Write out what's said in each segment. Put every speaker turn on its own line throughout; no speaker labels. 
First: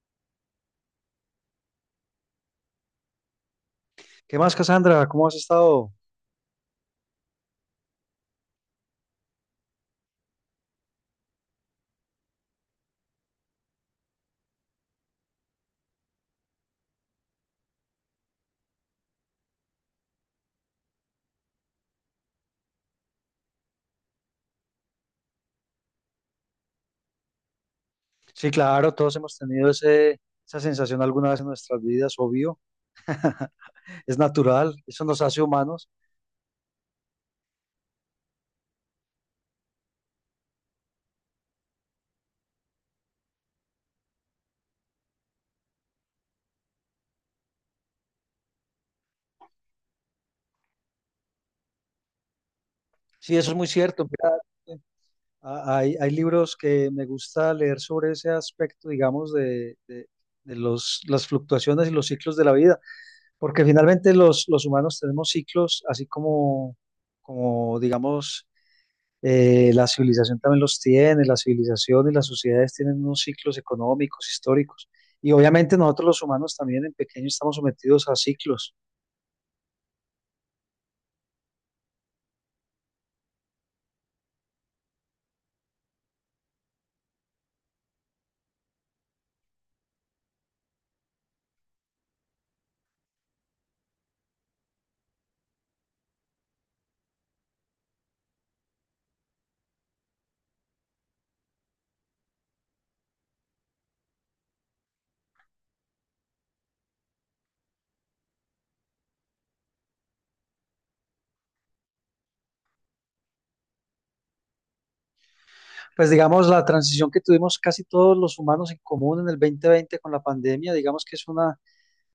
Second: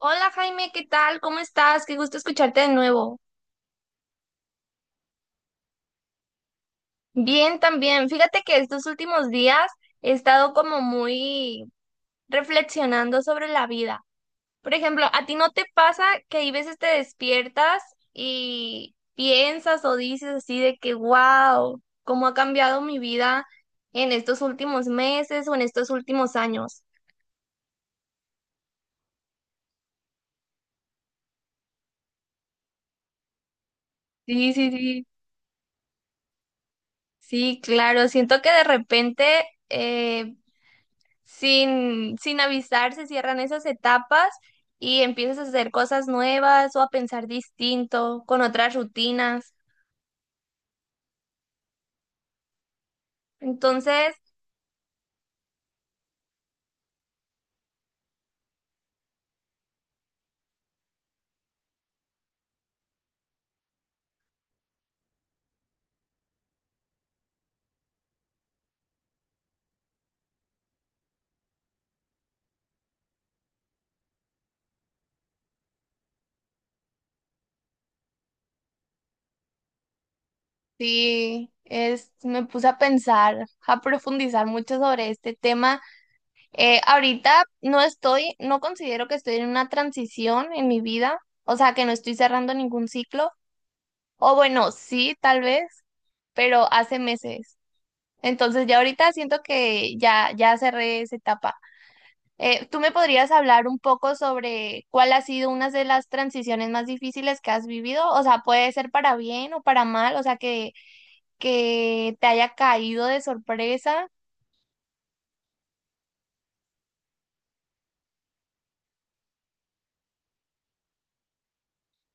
Hola Jaime, ¿qué tal? ¿Cómo estás? Qué gusto escucharte de nuevo.
¿Qué más, Cassandra? ¿Cómo has estado?
Bien, también. Fíjate que estos últimos días he estado como muy reflexionando sobre la vida. Por ejemplo, ¿a ti no te pasa que hay veces te despiertas y piensas o dices así de que, wow, cómo ha cambiado mi vida en estos últimos meses o en estos últimos años?
Sí, claro, todos hemos tenido esa sensación alguna vez en nuestras vidas, obvio. Es
Sí, sí,
natural, eso
sí.
nos hace humanos.
Sí, claro. Siento que de repente... eh, sin avisar, se cierran esas etapas y empiezas a hacer cosas nuevas o a pensar distinto, con otras rutinas.
Sí, eso es muy cierto.
Entonces,
Mira, eh, hay libros que me gusta leer sobre ese aspecto, digamos, de los, las fluctuaciones y los ciclos de la vida, porque finalmente los humanos tenemos ciclos, así como digamos, la civilización también los tiene, la civilización y las sociedades tienen unos ciclos económicos, históricos. Y obviamente nosotros los humanos también en pequeño estamos sometidos a ciclos.
sí, es, me puse a pensar, a profundizar mucho sobre este tema. Ahorita no estoy, no considero que estoy en una transición en mi vida, o sea, que no estoy cerrando ningún ciclo, o bueno, sí, tal vez, pero hace meses. Entonces ya ahorita siento que ya, ya cerré esa etapa. ¿Tú me podrías hablar un poco sobre cuál ha sido una de las transiciones más difíciles que has vivido? O sea, puede ser para bien o para mal, o sea, que te haya caído de sorpresa.
Pues digamos, la transición que tuvimos casi todos los humanos en común en el 2020 con la pandemia, digamos que es una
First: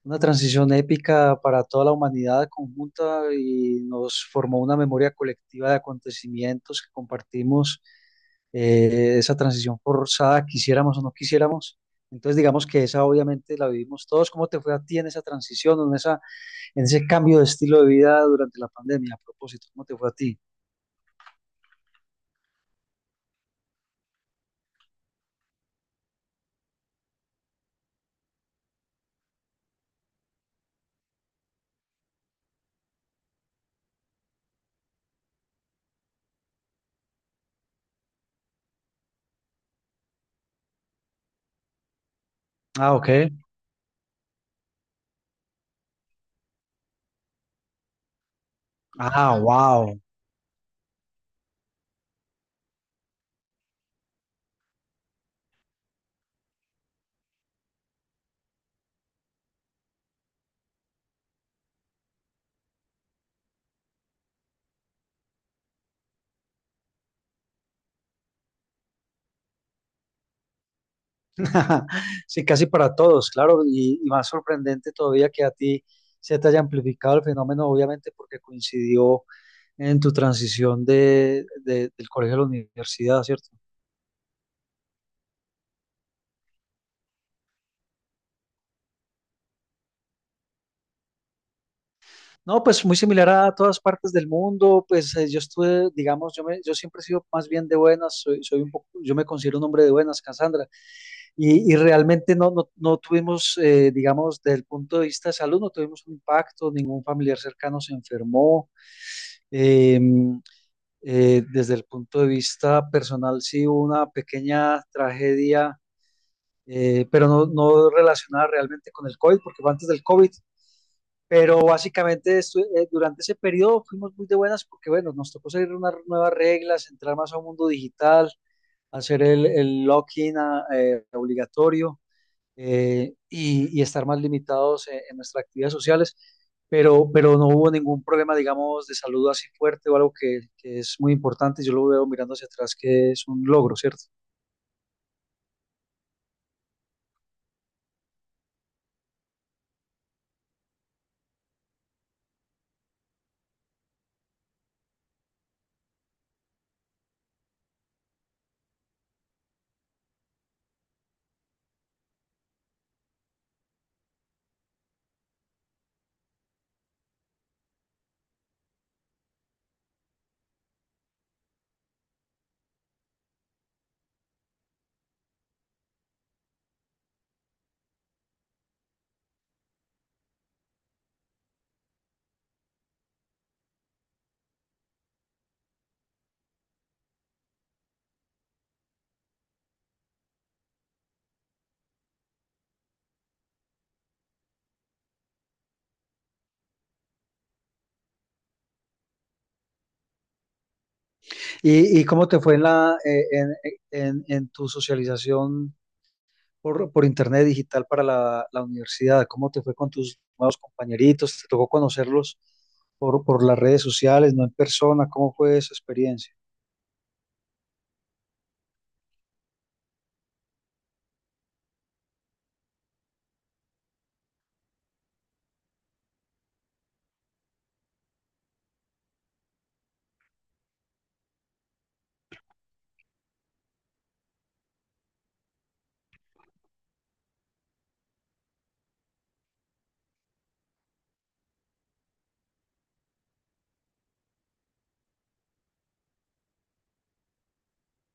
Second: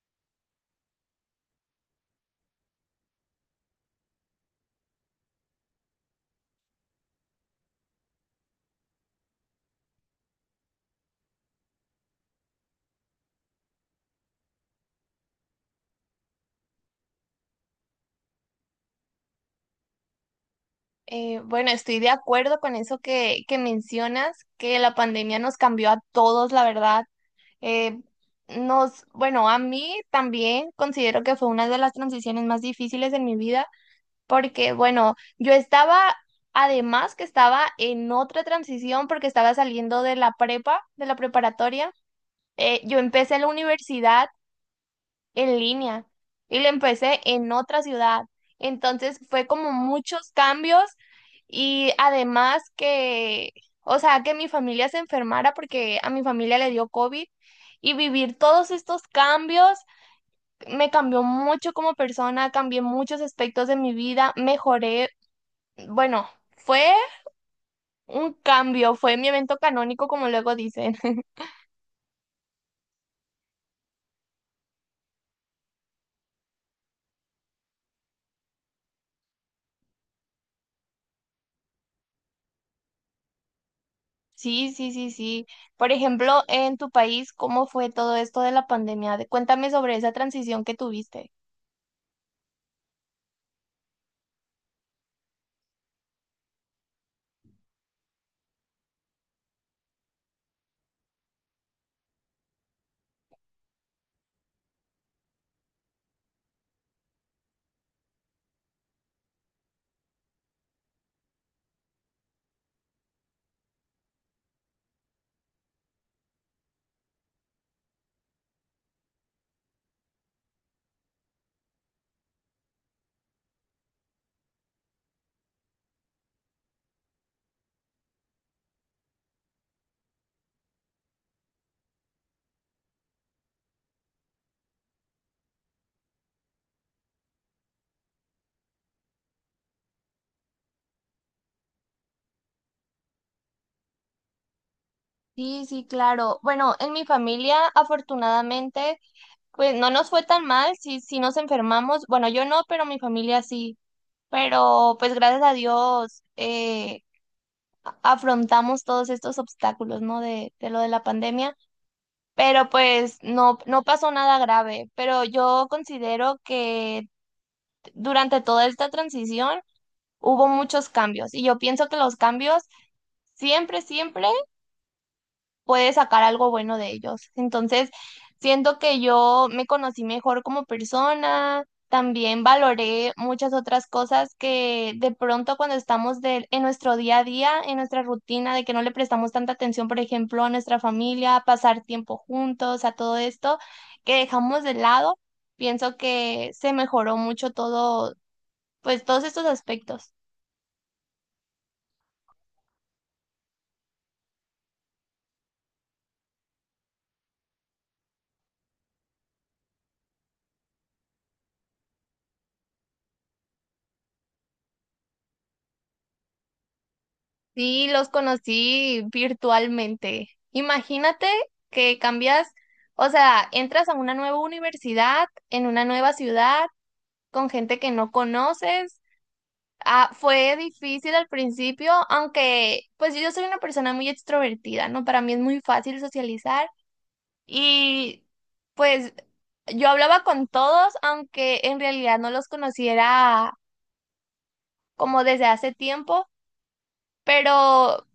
Una transición épica para toda la humanidad conjunta y nos formó una memoria colectiva de acontecimientos que compartimos. Esa transición forzada, quisiéramos o no quisiéramos. Entonces, digamos que esa obviamente la vivimos todos. ¿Cómo te fue a ti en esa transición, o en esa, en ese cambio de estilo de vida durante la pandemia? A propósito, ¿cómo te fue a ti?
Bueno, estoy de acuerdo con eso que mencionas, que la pandemia nos cambió a todos, la verdad. Eh, nos, bueno, a mí también considero que fue una de las transiciones más difíciles en mi vida porque bueno, yo estaba, además que estaba en otra transición porque estaba saliendo de la prepa, de la preparatoria,
Ah,
yo
ok.
empecé la universidad en línea y la empecé en otra ciudad. Entonces
Ah,
fue como
wow.
muchos cambios y además que, o sea, que mi familia se enfermara porque a mi familia le dio COVID y vivir todos estos cambios me cambió mucho como persona, cambié muchos aspectos de mi vida, mejoré bueno, fue un cambio, fue mi evento canónico, como luego dicen.
Sí, casi para todos, claro, y más sorprendente todavía que a ti se te haya amplificado el fenómeno, obviamente porque coincidió en tu transición de, del colegio a la universidad, ¿cierto?
Sí, sí, sí, sí. Por ejemplo, en tu país, ¿cómo fue todo esto de la pandemia? De- Cuéntame sobre esa transición que tuviste.
No, pues muy similar a todas partes del mundo, pues yo estuve, digamos, yo siempre he sido más bien de buenas, soy un poco, yo me considero un hombre de buenas, Cassandra, y realmente no tuvimos, digamos, desde el punto de vista de salud, no tuvimos un impacto, ningún familiar cercano se enfermó. em, Desde el punto de vista personal, sí hubo una pequeña tragedia, pero no relacionada realmente con el COVID, porque fue antes del COVID. Pero básicamente durante ese periodo fuimos muy de buenas porque, bueno, nos tocó seguir unas nuevas reglas, entrar más a un mundo digital, hacer el login obligatorio, y estar más limitados en nuestras actividades sociales, pero no hubo ningún problema, digamos, de salud así fuerte o algo que es muy importante. Yo lo veo mirando hacia atrás, que es un logro, ¿cierto?
Sí, sí, claro. Bueno, en mi familia, afortunadamente, pues no nos fue tan mal, sí, sí nos enfermamos. Bueno, yo no, pero mi familia sí. Pero pues gracias a Dios a- afrontamos todos estos obstáculos, ¿no? De lo de la pandemia. Pero pues no, no pasó nada grave, pero yo considero que durante toda esta transición hubo muchos cambios y yo pienso que los cambios siempre, siempre puedes sacar algo bueno de ellos. Entonces, siento que yo me conocí mejor como persona, también valoré muchas otras cosas que de pronto cuando estamos de- en nuestro día a día, en nuestra rutina, de que no le prestamos tanta atención, por ejemplo, a nuestra familia, a pasar tiempo juntos, a todo esto que dejamos de lado, pienso que se mejoró mucho todo, pues todos estos aspectos.
¿Y cómo te fue en, la, en tu socialización por internet digital para la universidad? ¿Cómo te fue con tus nuevos compañeritos? ¿Te tocó conocerlos por las redes sociales, no en persona? ¿Cómo fue esa experiencia?
Sí, los conocí virtualmente. Imagínate que cambias, o sea, entras a una nueva universidad, en una nueva ciudad, con gente que no conoces. Ah, fue difícil al principio, aunque pues yo soy una persona muy extrovertida, ¿no? Para mí es muy fácil socializar y pues yo hablaba con todos, aunque en realidad no los conociera como desde hace tiempo, pero...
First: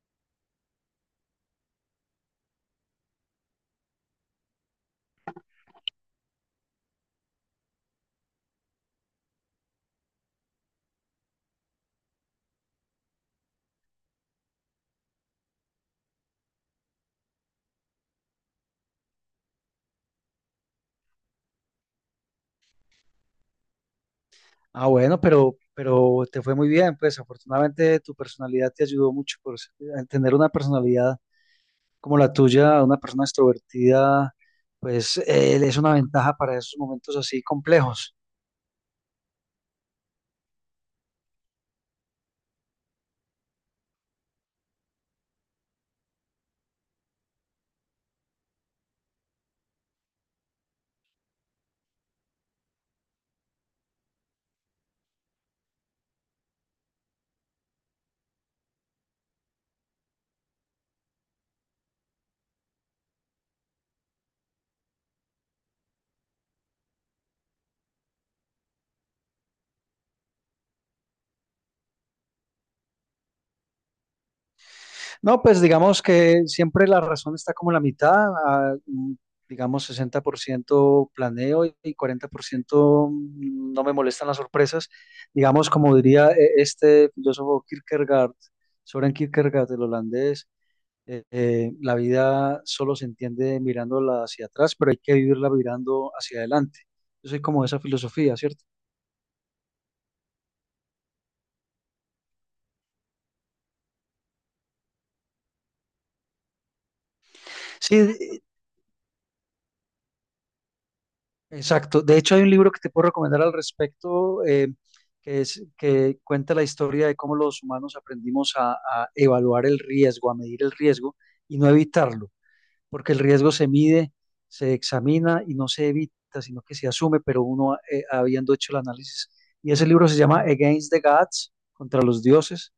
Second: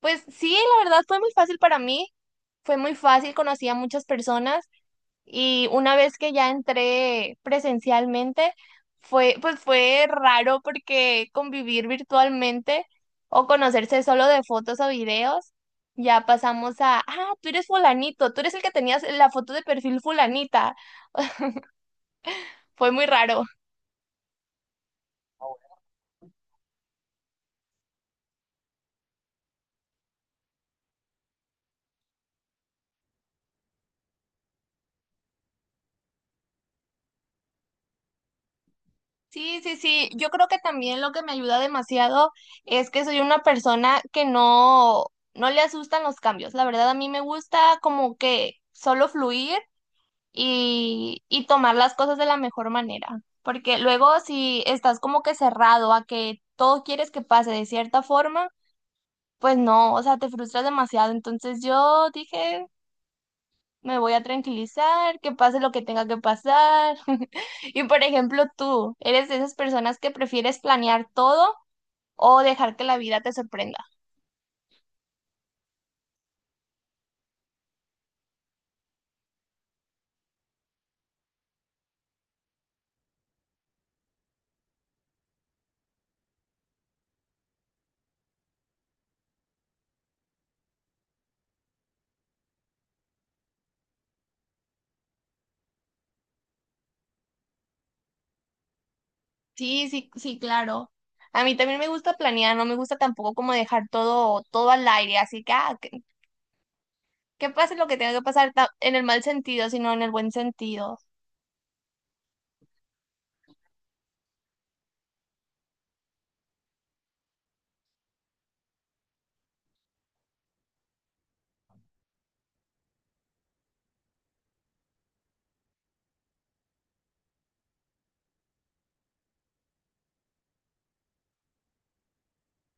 Pues sí, la verdad fue muy fácil para mí, fue muy fácil, conocí a muchas personas y una vez que ya entré presencialmente, fue, pues fue raro porque convivir virtualmente o conocerse solo de fotos o videos, ya pasamos a, ah, tú eres fulanito, tú eres el que tenías la foto de perfil fulanita, fue muy raro.
Ah, bueno, pero te fue muy bien, pues afortunadamente tu personalidad te ayudó mucho a tener una personalidad como la tuya, una persona extrovertida, pues es una ventaja para esos momentos así complejos.
Sí, sí, sí. Yo creo que también lo que me ayuda demasiado es que soy una persona que no, no le asustan los cambios. La verdad, a mí me gusta como que solo fluir y tomar las cosas de la mejor manera. Porque luego si estás como que cerrado a que todo quieres que pase de cierta forma, pues no, o sea, te frustras demasiado. Entonces yo dije, me voy a tranquilizar, que pase lo que tenga que pasar. Y por ejemplo, tú, ¿eres de esas personas que prefieres planear todo o dejar que la vida te sorprenda?
No, pues digamos que siempre la razón está como la mitad, digamos 60% planeo y cuarenta por ciento, no me molestan las sorpresas. Digamos, como diría este filósofo Kierkegaard, Soren Kierkegaard, el holandés, la vida solo se entiende mirándola hacia atrás, pero hay que vivirla mirando hacia adelante. Yo soy como de esa filosofía, ¿cierto?
Sí, sí, sí, claro. A mí también me gusta planear, no me gusta tampoco como dejar todo, todo al aire, así que, ah, que pase lo que tenga que
Sí,
pasar ta- en el mal sentido, sino en el buen sentido.
exacto. De hecho, hay un libro que te puedo recomendar al respecto, que es que cuenta la historia de cómo los humanos aprendimos a evaluar el riesgo, a medir el riesgo y no evitarlo, porque el riesgo se mide, se examina y no se evita, sino que se asume, pero uno, habiendo hecho el análisis. Y ese libro se llama Against the Gods, contra los dioses,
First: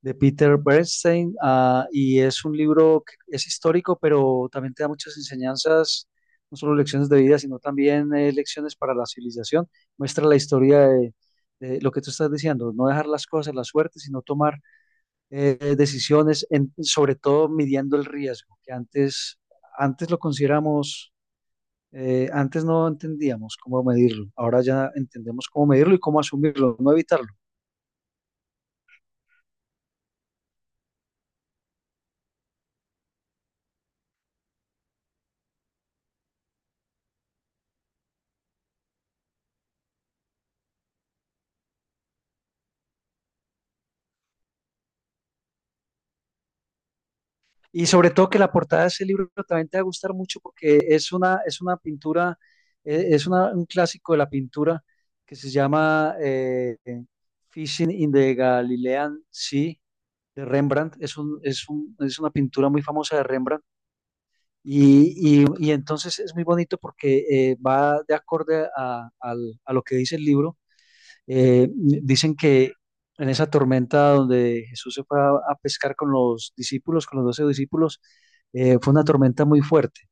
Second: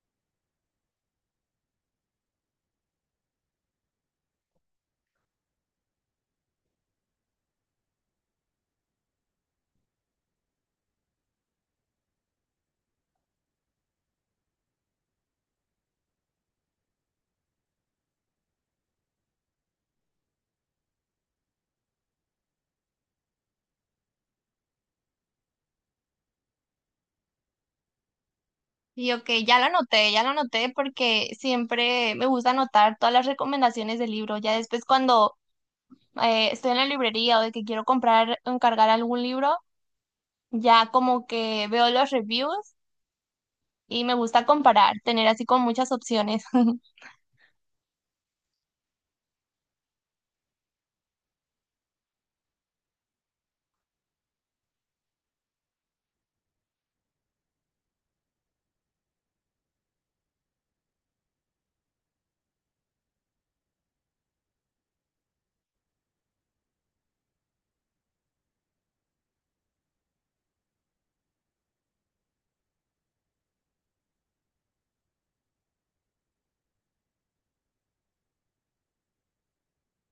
de Peter Bernstein. Y es un libro que es histórico, pero también te da muchas enseñanzas, no solo lecciones de vida, sino también, lecciones para la civilización. Muestra la historia de lo que tú estás diciendo: no dejar las cosas a la suerte, sino tomar, decisiones, sobre todo midiendo el riesgo, que antes lo consideramos, antes no entendíamos cómo medirlo, ahora ya entendemos cómo medirlo y cómo asumirlo, no evitarlo.
Y ok, ya lo anoté porque siempre me gusta anotar todas las recomendaciones del libro. Ya después cuando estoy en la librería o de que quiero comprar, encargar algún libro, ya como que veo los reviews y me gusta comparar, tener así con muchas opciones.
Y sobre todo que la portada de ese libro también te va a gustar mucho porque es una pintura. Es un clásico de la pintura que se llama, Fishing in the Galilean Sea, de Rembrandt. Es una pintura muy famosa de Rembrandt. Y entonces es muy bonito porque, va de acorde a, a lo que dice el libro. Dicen que en esa tormenta donde Jesús se fue a pescar con los discípulos, con los 12 discípulos, fue una tormenta muy fuerte.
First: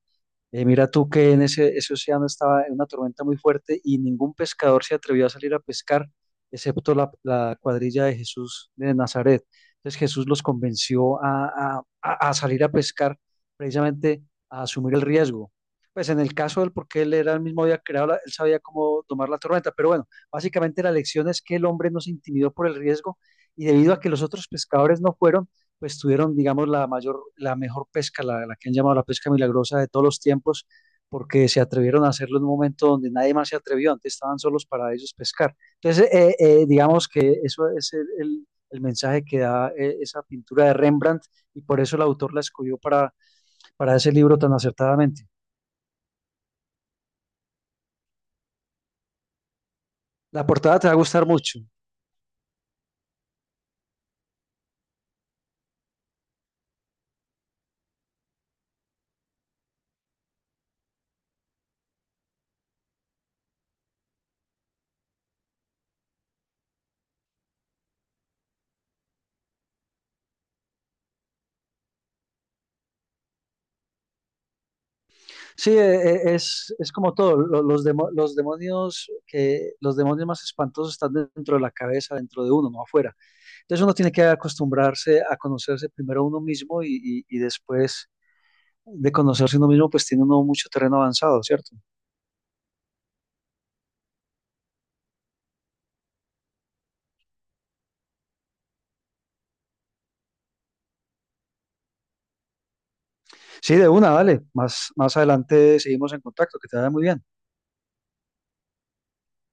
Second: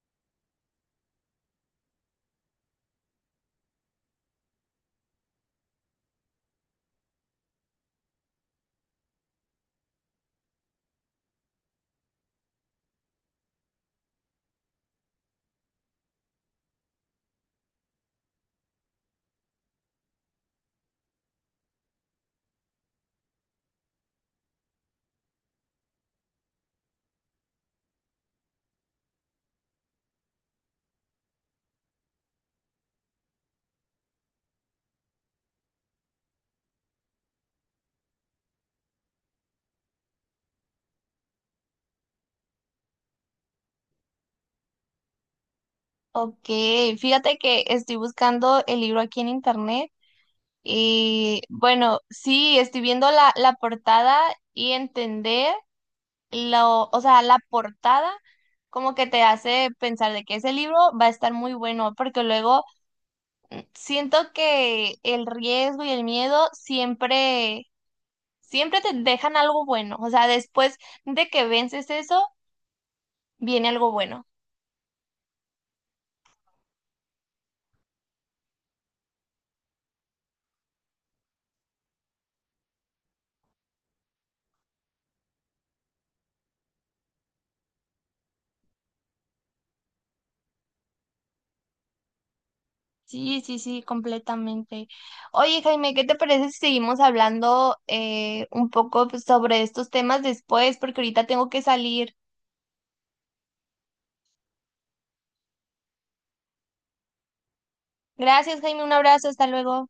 Mira tú que en ese océano estaba en una tormenta muy fuerte y ningún pescador se atrevió a salir a pescar, excepto la cuadrilla de Jesús de Nazaret. Entonces Jesús los convenció a salir a pescar, precisamente a asumir el riesgo. Pues en el caso de él, porque él era el mismo, había creado, él sabía cómo tomar la tormenta. Pero bueno, básicamente la lección es que el hombre no se intimidó por el riesgo, y debido a que los otros pescadores no fueron, pues tuvieron, digamos, la mayor, la mejor pesca, la que han llamado la pesca milagrosa de todos los tiempos, porque se atrevieron a hacerlo en un momento donde nadie más se atrevió, antes estaban solos para ellos pescar. Entonces, digamos que eso es el mensaje que da, esa pintura de Rembrandt, y por eso el autor la escogió para ese libro tan acertadamente.
Ok, fíjate que estoy buscando el libro aquí en internet
La portada te va a gustar
y
mucho.
bueno, sí, estoy viendo la, la portada y entender lo, o sea, la portada como que te hace pensar de que ese libro va a estar muy bueno, porque luego siento que el riesgo y el miedo siempre siempre te dejan algo bueno. O sea, después de que vences eso, viene algo bueno.
Sí, es como todo. Los, demo, los, demonios que, los demonios más espantosos están dentro de la cabeza, dentro de uno, no afuera. Entonces uno tiene que acostumbrarse a conocerse primero uno mismo y después de conocerse uno mismo, pues tiene uno mucho terreno avanzado, ¿cierto?
Sí, sí, sí, completamente. Oye, Jaime, ¿qué te parece si seguimos hablando un poco pues, sobre estos temas después? Porque ahorita tengo que salir.
Sí, de una, vale. Más adelante seguimos en contacto, que te vaya muy bien.
Gracias, Jaime, un abrazo, hasta luego.